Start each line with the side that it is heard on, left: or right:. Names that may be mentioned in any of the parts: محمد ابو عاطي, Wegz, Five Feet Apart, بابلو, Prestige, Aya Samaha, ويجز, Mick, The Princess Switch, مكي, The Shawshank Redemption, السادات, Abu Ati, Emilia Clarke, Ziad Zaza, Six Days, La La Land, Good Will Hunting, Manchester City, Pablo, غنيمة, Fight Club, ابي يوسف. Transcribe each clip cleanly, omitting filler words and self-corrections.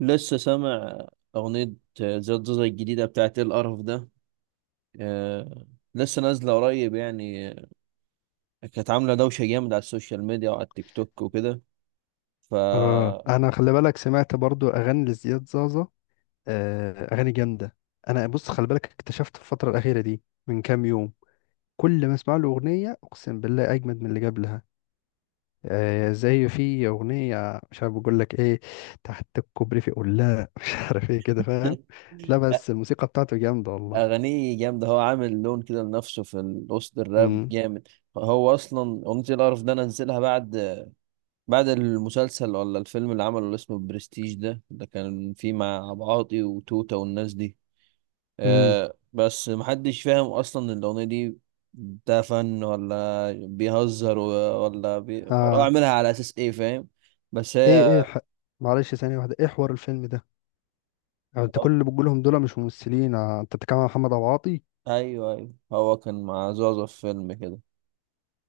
right: لسه سامع أغنية زياد زوزة الجديدة بتاعت إيه القرف ده؟ آه، لسه نازلة قريب يعني. آه، كانت عاملة دوشة جامدة على السوشيال ميديا وعلى التيك توك وكده ف
left: اه، انا خلي بالك سمعت برضو اغاني لزياد زازا. اغاني جامده. انا بص خلي بالك اكتشفت في الفتره الاخيره دي من كام يوم كل ما اسمع له اغنيه اقسم بالله اجمد من اللي قبلها. زي في اغنيه مش عارف بقول لك ايه، تحت الكوبري في قلاع مش عارف ايه كده فاهم. لا بس الموسيقى بتاعته جامده والله.
right: أغانيه جامدة، هو عامل لون كده لنفسه في وسط الراب
left: امم
right: جامد. هو أصلا أغنية إيه القرف ده نزلها بعد المسلسل ولا الفيلم اللي عمله اللي اسمه برستيج ده كان فيه مع أبو عاطي وتوتة والناس دي.
left: امم
right: آه بس محدش فاهم اصلا الاغنيه دي. ده فن ولا بيهزر ولا ولا هو
left: اه.
right: عاملها على اساس ايه، فاهم؟ بس
left: ايه
right: هي.
left: ايه ح... معلش ثانيه واحده، ايه حوار الفيلم ده؟ انت كل اللي بتقولهم دول مش ممثلين؟ انت بتتكلم عن محمد ابو عاطي.
right: ايوه ايوه، هو كان مع زوزة في فيلم كده.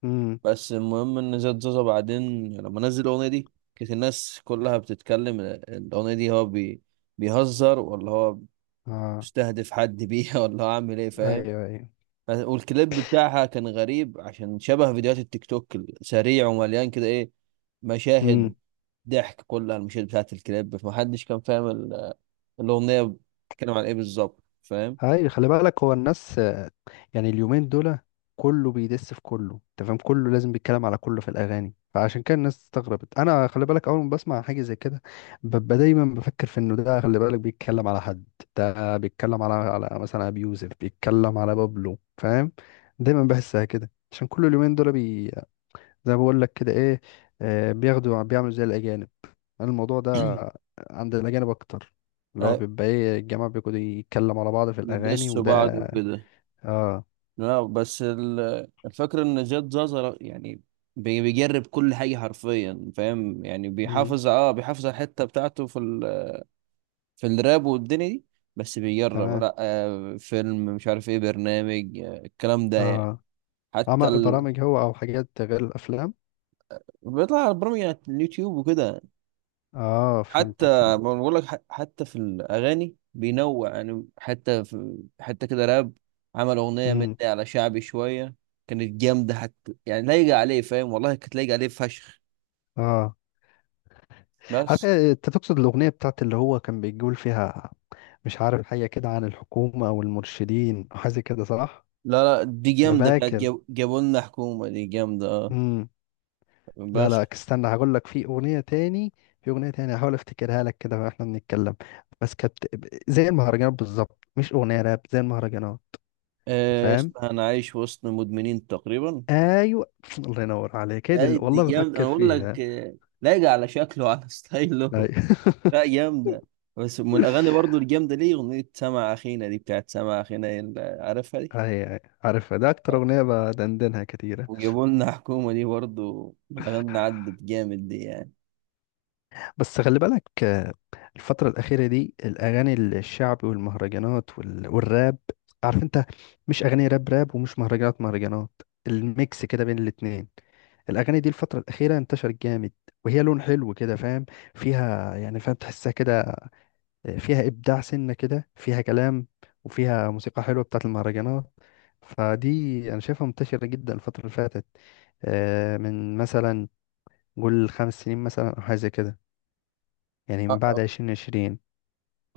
left: امم.
right: بس المهم ان زاد زوزة بعدين لما نزل الاغنيه دي كانت الناس كلها بتتكلم. الاغنيه دي هو بيهزر ولا هو
left: اه.
right: بيستهدف حد بيها ولا هو عامل ايه، فاهم؟
left: ايوه.
right: والكليب بتاعها كان غريب عشان شبه فيديوهات التيك توك، سريع ومليان كده ايه، مشاهد
left: امم.
right: ضحك كلها المشاهد بتاعت الكليب. فمحدش كان فاهم الأغنية بتتكلم عن ايه بالظبط، فاهم؟
left: ايوه خلي بالك هو الناس، يعني اليومين دول كله بيدس في كله، انت فاهم، كله لازم بيتكلم على كله في الاغاني، فعشان كده الناس استغربت. انا خلي بالك اول ما بسمع حاجه زي كده ببقى دايما بفكر في انه ده خلي بالك بيتكلم على حد، ده بيتكلم على مثلا ابي يوسف بيتكلم على بابلو، فاهم. دايما بحسها كده عشان كل اليومين دول بي، زي ما بقول لك كده ايه، بياخدوا بيعملوا زي الاجانب. أنا الموضوع ده عند الأجانب أكتر، اللي هو
right: آه،
left: بيبقى إيه الجماعة بيقعدوا يتكلم على بعض في الأغاني
right: بيدسوا
left: وده.
right: بعض وكده.
left: آه.
right: لا، بس الفكرة ان زياد زازا يعني بيجرب كل حاجة حرفيا، فاهم؟ يعني
left: مم.
right: بيحافظ على الحتة بتاعته في في الراب والدنيا دي. بس بيجرب
left: تمام.
right: لا آه فيلم، مش عارف ايه، برنامج آه الكلام ده يعني.
left: آه.
right: حتى
left: عمل برامج هو أو حاجات غير الأفلام؟
right: بيطلع برامج على اليوتيوب وكده.
left: آه
right: حتى
left: فهمتك،
right: ما
left: فهمت.
right: بقول لك، حتى في الاغاني بينوع، يعني حتى في حتى كده راب عمل اغنيه مني
left: مم.
right: على شعبي شويه. كانت جامده، حتى يعني لايقه عليه، فاهم؟ والله كانت لايقه عليه فشخ.
left: آه. عارف
right: بس
left: إيه، أنت تقصد الأغنية بتاعت اللي هو كان بيقول فيها مش عارف حاجة كده عن الحكومة أو المرشدين أو حاجة كده، صح؟
right: لا لا، دي
left: أنا
right: جامده بتاعت
left: فاكر.
right: جابوا لنا حكومه، دي جامده اه.
left: مم. لا
right: بس
left: لا استنى هقول لك، في اغنيه تاني، في اغنيه تاني هحاول افتكرها لك كده واحنا بنتكلم. بس كانت زي المهرجانات بالظبط، مش اغنيه راب، زي المهرجانات.
right: آه
left: فاهم.
right: اسمها انا عايش وسط مدمنين تقريبا.
left: ايوه الله ينور عليك، هي دي
right: يعني دي
left: والله
right: جامده،
left: بفكر
right: انا بقول
left: فيها.
right: لك آه، لايقه على شكله على
left: اي
right: ستايله. لا، جامدة. بس من الأغاني برضو الجامدة ليه أغنية سمع أخينا دي، بتاعت سمع أخينا اللي عارفها دي.
left: اي، عارفها، ده اكتر
right: آه.
left: اغنيه بدندنها كتير.
right: وجابوا لنا حكومة دي برضو من الأغاني اللي عدت جامد دي يعني.
left: بس خلي بالك، الفترة الأخيرة دي الأغاني الشعبي والمهرجانات والراب، عارف أنت، مش أغاني راب راب ومش مهرجانات مهرجانات، الميكس كده بين الاتنين. الأغاني دي الفترة الأخيرة انتشرت جامد، وهي لون حلو كده فاهم، فيها يعني فاهم تحسها كده، فيها إبداع سنة كده، فيها كلام، وفيها موسيقى حلوة بتاعت المهرجانات. فدي أنا شايفها منتشرة جدا الفترة اللي فاتت، من مثلا قول 5 سنين مثلا أو حاجة زي كده، يعني من
right: آه، آه.
left: بعد 2020.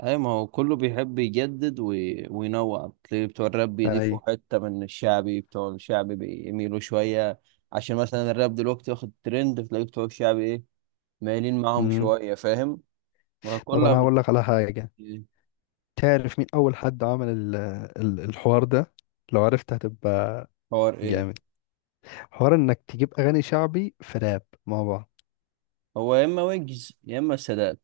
right: أي ما هو كله بيحب يجدد وينوع. تلاقي بتوع الراب
left: اي.
right: بيضيفوا حتة من الشعبي، بتوع الشعبي بيميلوا شوية. عشان مثلا الراب دلوقتي واخد ترند، تلاقي بتوع الشعبي إيه، مايلين معاهم
left: مم.
right: شوية، فاهم؟
left: طب
right: وكلها
left: انا هقول لك على حاجة، تعرف مين اول حد عمل الحوار ده؟ لو عرفت هتبقى
right: حوار إيه؟
left: جامد. حوار انك تجيب اغاني شعبي في راب مع بعض.
right: هو يا إما ويجز يا إما السادات.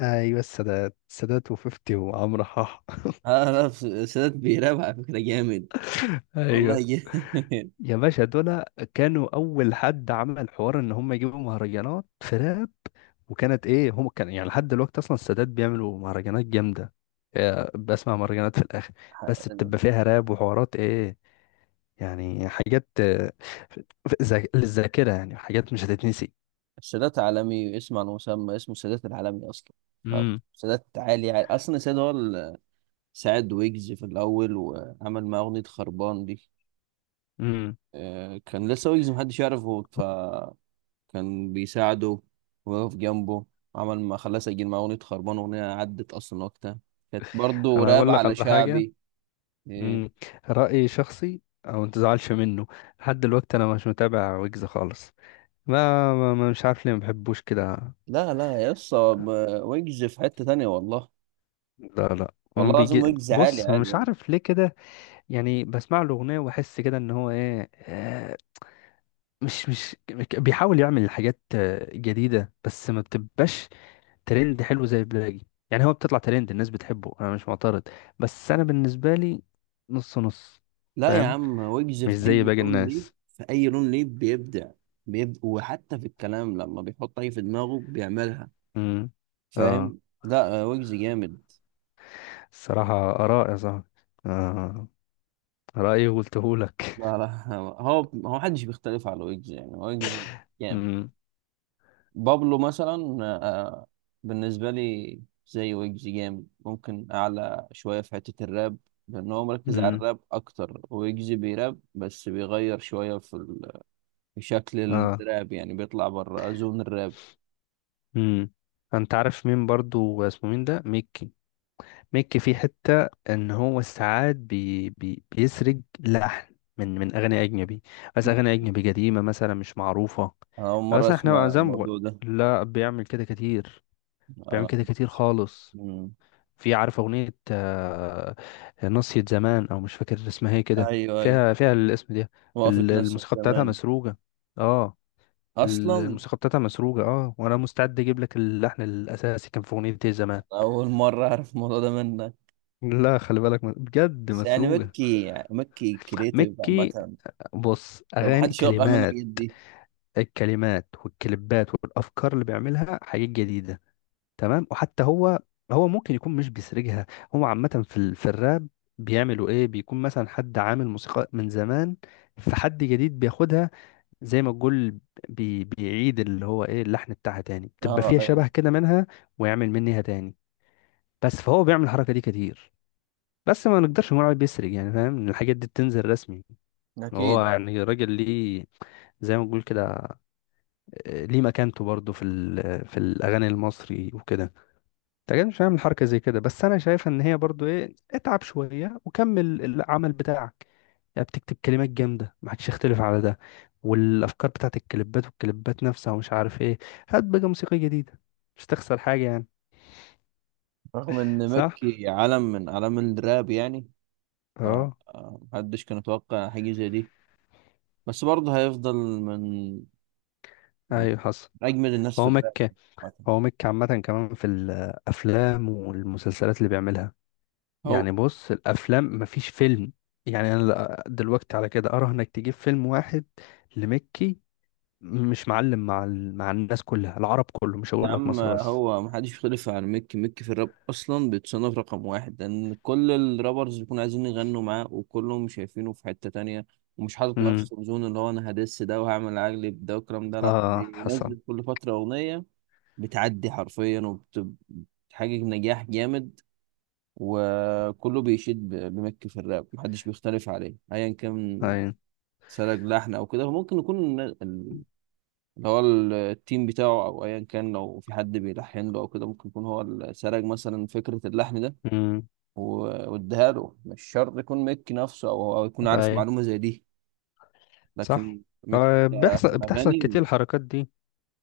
left: ايوه السادات وفيفتي وعمرو حاح.
right: اه لا، السادات بيراب على فكرة جامد،
left: ايوه.
right: والله جامد
left: يا باشا دول كانوا اول حد عمل حوار ان هم يجيبوا مهرجانات في راب، وكانت ايه، هم كان يعني لحد دلوقتي اصلا السادات بيعملوا مهرجانات جامده. بسمع مهرجانات في الاخر بس بتبقى فيها راب وحوارات ايه، يعني حاجات للذاكرة، يعني حاجات مش هتتنسي.
right: السادات عالمي، اسم على مسمى، اسمه السادات العالمي اصلا. ف-
left: امم
right: سادات عالي, عالي اصلا. السادات هو اللي ساعد ويجز في الاول وعمل معاه اغنية خربان دي.
left: امم
right: آه، كان لسه ويجز محدش يعرفه، فكان بيساعده ويقف جنبه. عمل ما خلاه سجل معاه اغنية خربان، اغنية عدت اصلا وقتها، كانت برضه
left: انا
right: راب
left: اقول لك
right: على
left: على حاجه.
right: شعبي. إيه.
left: امم. رايي شخصي او ما تزعلش منه، لحد دلوقتي انا مش متابع ويجز خالص. مش عارف ليه ما بحبوش كده.
right: لا لا يا اسطى، ويجز في حتة تانية والله.
left: لا
right: والله
left: ما
right: العظيم
left: بيجي.
right: ويجز عالي
left: بص
right: عالي
left: مش
right: يعني.
left: عارف ليه كده، يعني بسمع له اغنيه واحس كده ان هو ايه، مش بيحاول يعمل حاجات جديده بس ما بتبقاش ترند حلو زي البلاجي، يعني هو بتطلع ترند الناس بتحبه انا مش معترض، بس انا بالنسبه لي نص نص.
right: لا يا
left: فاهم.
right: عم، ويجز
left: مش
right: في
left: زي
right: اي
left: باقي
right: لون ليه،
left: الناس.
right: في اي لون ليه بيبدع. بيبدع وحتى في الكلام لما بيحط اي في دماغه بيعملها،
left: امم. اه.
right: فاهم؟ لا آه، ويجز جامد.
left: الصراحه اراء يا صاحبي. اه. رايي وقلته لك.
right: لا لا هو محدش بيختلف على ويجز يعني، ويجز جامد.
left: امم
right: بابلو مثلا آه، بالنسبة لي زي ويجز جامد، ممكن اعلى شوية في حتة الراب لان هو مركز على
left: امم
right: الراب اكتر. ويجز بيراب بس بيغير شوية في شكل
left: اه.
right: الراب يعني، بيطلع بره زون الراب.
left: امم. انت عارف مين برضو اسمه مين ده، ميك، ميكي، في حتة ان هو ساعات بي بي بيسرق لحن من اغاني اجنبي، بس اغاني اجنبي قديمة مثلا مش معروفة.
right: أنا أول مرة
left: بس احنا
right: أسمع
left: زي ما بقول،
right: الموضوع ده.
left: لا بيعمل كده كتير،
right: أنا أول
left: بيعمل كده
right: مرة
left: كتير
right: أسمع.
left: خالص.
right: مم.
left: في عارف اغنية ناصية زمان او مش فاكر اسمها ايه كده،
right: أيوه أيوه،
left: فيها الاسم ده.
right: وقفت نفسك
left: الموسيقى بتاعتها
right: زمان.
left: مسروقة. اه.
right: أصلا
left: الموسيقى بتاعتها مسروقة، اه، وانا مستعد اجيب لك اللحن الاساسي كان في اغنية إيه زمان.
right: أول مرة أعرف الموضوع ده منك.
left: لا خلي بالك بجد
right: بس يعني
left: مسروقة.
right: مكي، يعني مكي كريتيف
left: مكي
right: عامة،
left: بص، اغاني
right: فمحدش يوقع منه
left: كلمات،
right: الحاجات دي.
left: الكلمات والكليبات والافكار اللي بيعملها حاجات جديده، تمام، وحتى هو، هو ممكن يكون مش بيسرجها. هو عامه في ال... في الراب بيعملوا ايه، بيكون مثلا حد عامل موسيقى من زمان، فحد جديد بياخدها، زي ما تقول بيعيد اللي هو ايه اللحن بتاعها تاني، بتبقى
right: أه
left: فيها
right: أيوه.
left: شبه كده منها، ويعمل منها تاني. بس فهو بيعمل الحركه دي كتير، بس ما نقدرش نقول عليه بيسرق يعني، فاهم، إن الحاجات دي بتنزل رسمي. هو
right: أكيد.
left: يعني راجل ليه، زي ما بنقول كده، ليه مكانته برضه في في الاغاني المصري وكده. انت أكيد مش هعمل حركه زي كده، بس انا شايف ان هي برضه ايه، اتعب شويه وكمل العمل بتاعك، يعني بتكتب كلمات جامده ما حدش يختلف على ده، والافكار بتاعت الكليبات والكليبات نفسها ومش عارف ايه، هات بقى موسيقى جديده، مش تخسر حاجه يعني.
right: رغم إن
left: صح.
right: مكي عالم من أعلام الراب يعني،
left: اه.
right: فمحدش كان يتوقع حاجة زي دي. بس برضه هيفضل من من
left: ايوه حصل.
right: أجمد الناس في
left: هو
right: الراب
left: مكة،
right: يعني، عامة.
left: هو مكة عامة كمان في الأفلام والمسلسلات اللي بيعملها،
right: هو
left: يعني بص الافلام مفيش فيلم، يعني انا دلوقتي على كده اراهنك انك تجيب فيلم واحد لمكي مش معلم مع ال... مع الناس كلها، العرب كله، مش
right: يا
left: هقول لك
right: عم،
left: مصر بس.
right: هو محدش يختلف عن ميك. ميك في الراب اصلا بيتصنف رقم واحد لان كل الرابرز بيكونوا عايزين يغنوا معاه، وكلهم شايفينه في حتة تانية. ومش حاطط
left: امم.
right: نفسه في زون اللي هو انا هدس ده وهعمل اجلب ده والكلام ده. لا
left: اه حسن.
right: بينزل كل فترة اغنية بتعدي حرفيا، وبتحقق نجاح جامد. وكله بيشيد بميك في الراب، محدش بيختلف عليه ايا كان.
left: اي.
right: سلك لحن او كده، ممكن يكون اللي هو التيم بتاعه، او ايا كان لو في حد بيلحن له او كده، ممكن يكون هو اللي سرق مثلا فكره اللحن ده
left: امم.
right: واداها له. مش شرط يكون ميك نفسه، او يكون عارف
left: اي.
right: معلومه زي دي. لكن
left: صح.
right: ميك
left: آه
right: في
left: بيحصل، بتحصل
right: الاغاني
left: كتير الحركات دي،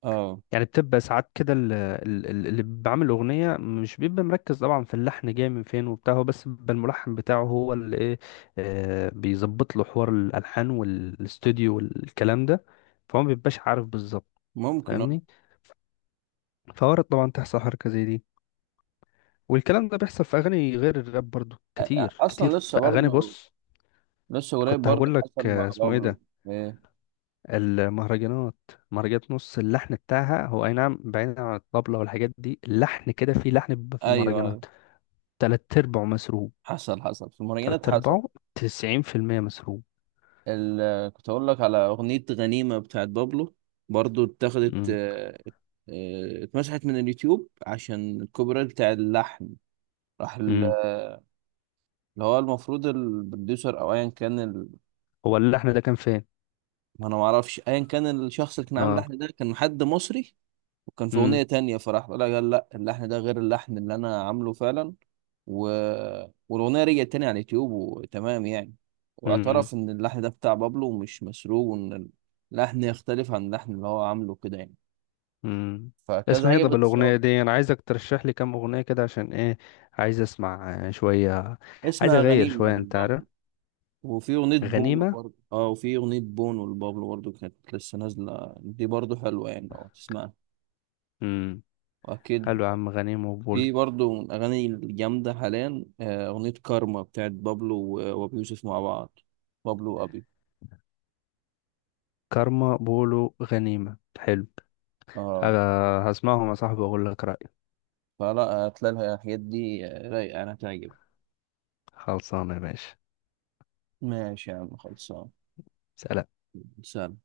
right: اه
left: يعني بتبقى ساعات كده اللي بعمل اغنيه مش بيبقى مركز طبعا في اللحن جاي من فين وبتاع، هو بس بيبقى الملحن بتاعه هو اللي ايه، بيظبط له حوار الالحان والاستوديو والكلام ده، فهو ما بيبقاش عارف بالظبط.
right: ممكن.
left: فاهمني. فورد طبعا تحصل حركه زي دي، والكلام ده بيحصل في اغاني غير الراب برضو
right: آه.
left: كتير كتير،
right: اصلا لسه
left: في اغاني
right: برضه،
left: بص.
right: لسه قريب
left: كنت
right: برضه
left: هقول لك
right: حصل مع
left: اسمه ايه
right: بابلو.
left: ده،
right: إيه.
left: المهرجانات، مهرجانات نص اللحن بتاعها هو اي نعم بعيدا عن الطبلة والحاجات دي، اللحن كده، في لحن بيبقى في
right: ايوه ايوه،
left: المهرجانات تلات ارباعه مسروق،
right: حصل حصل في المراجعات،
left: تلات
right: حصل.
left: ارباعه، 90% مسروق.
right: كنت اقول لك على اغنيه غنيمه بتاعت بابلو، برضو اتاخدت
left: مم.
right: آه، آه، اتمسحت من اليوتيوب عشان الكوبي رايت بتاع اللحن. راح
left: مم.
right: اللي هو المفروض البروديوسر او ايا كان
left: هو اللحن ده كان فين؟
right: ما انا ما اعرفش، ايا كان الشخص اللي كان عامل
left: اه.
right: اللحن ده كان حد مصري، وكان في أغنية
left: مم.
right: تانية، فراح قال لا لا، اللحن ده غير اللحن اللي أنا عامله فعلا. و... والأغنية رجعت تاني على اليوتيوب وتمام يعني.
left: مم.
right: واعترف إن اللحن ده بتاع بابلو ومش مسروق، وإن اللحن يختلف عن اللحن اللي هو عامله كده يعني.
left: مم.
right: فكذا
left: اسمها ايه
right: حاجة
left: طب الاغنية
right: بتصادم.
left: دي؟ انا عايزك ترشح لي كام اغنية كده عشان ايه، عايز اسمع شوية، عايز
right: اسمها
left: اغير
right: غنيمة
left: شوية انت عارف.
right: لبابلو. وفي أغنية بونو
left: غنيمة.
right: برضه وفي أغنية بونو لبابلو برضه، كانت لسه نازلة دي، برضه حلوة يعني لو تسمعها.
left: مم.
right: وأكيد
left: حلو يا عم، غنيمة وبولو.
right: في برضه من الأغاني الجامدة حاليا آه، أغنية كارما بتاعت بابلو وأبي يوسف مع بعض. بابلو وأبي.
left: كارما، بولو، غنيمة، حلو.
right: اه،
left: هسمعهم يا صاحبي واقول لك رأيي.
right: فلا، هتلاقي الحاجات دي آه، رايقة، أنا هتعجب.
left: خلصانه يا باشا.
right: ماشي يا عم، خلصان.
left: سلام.
right: سلام.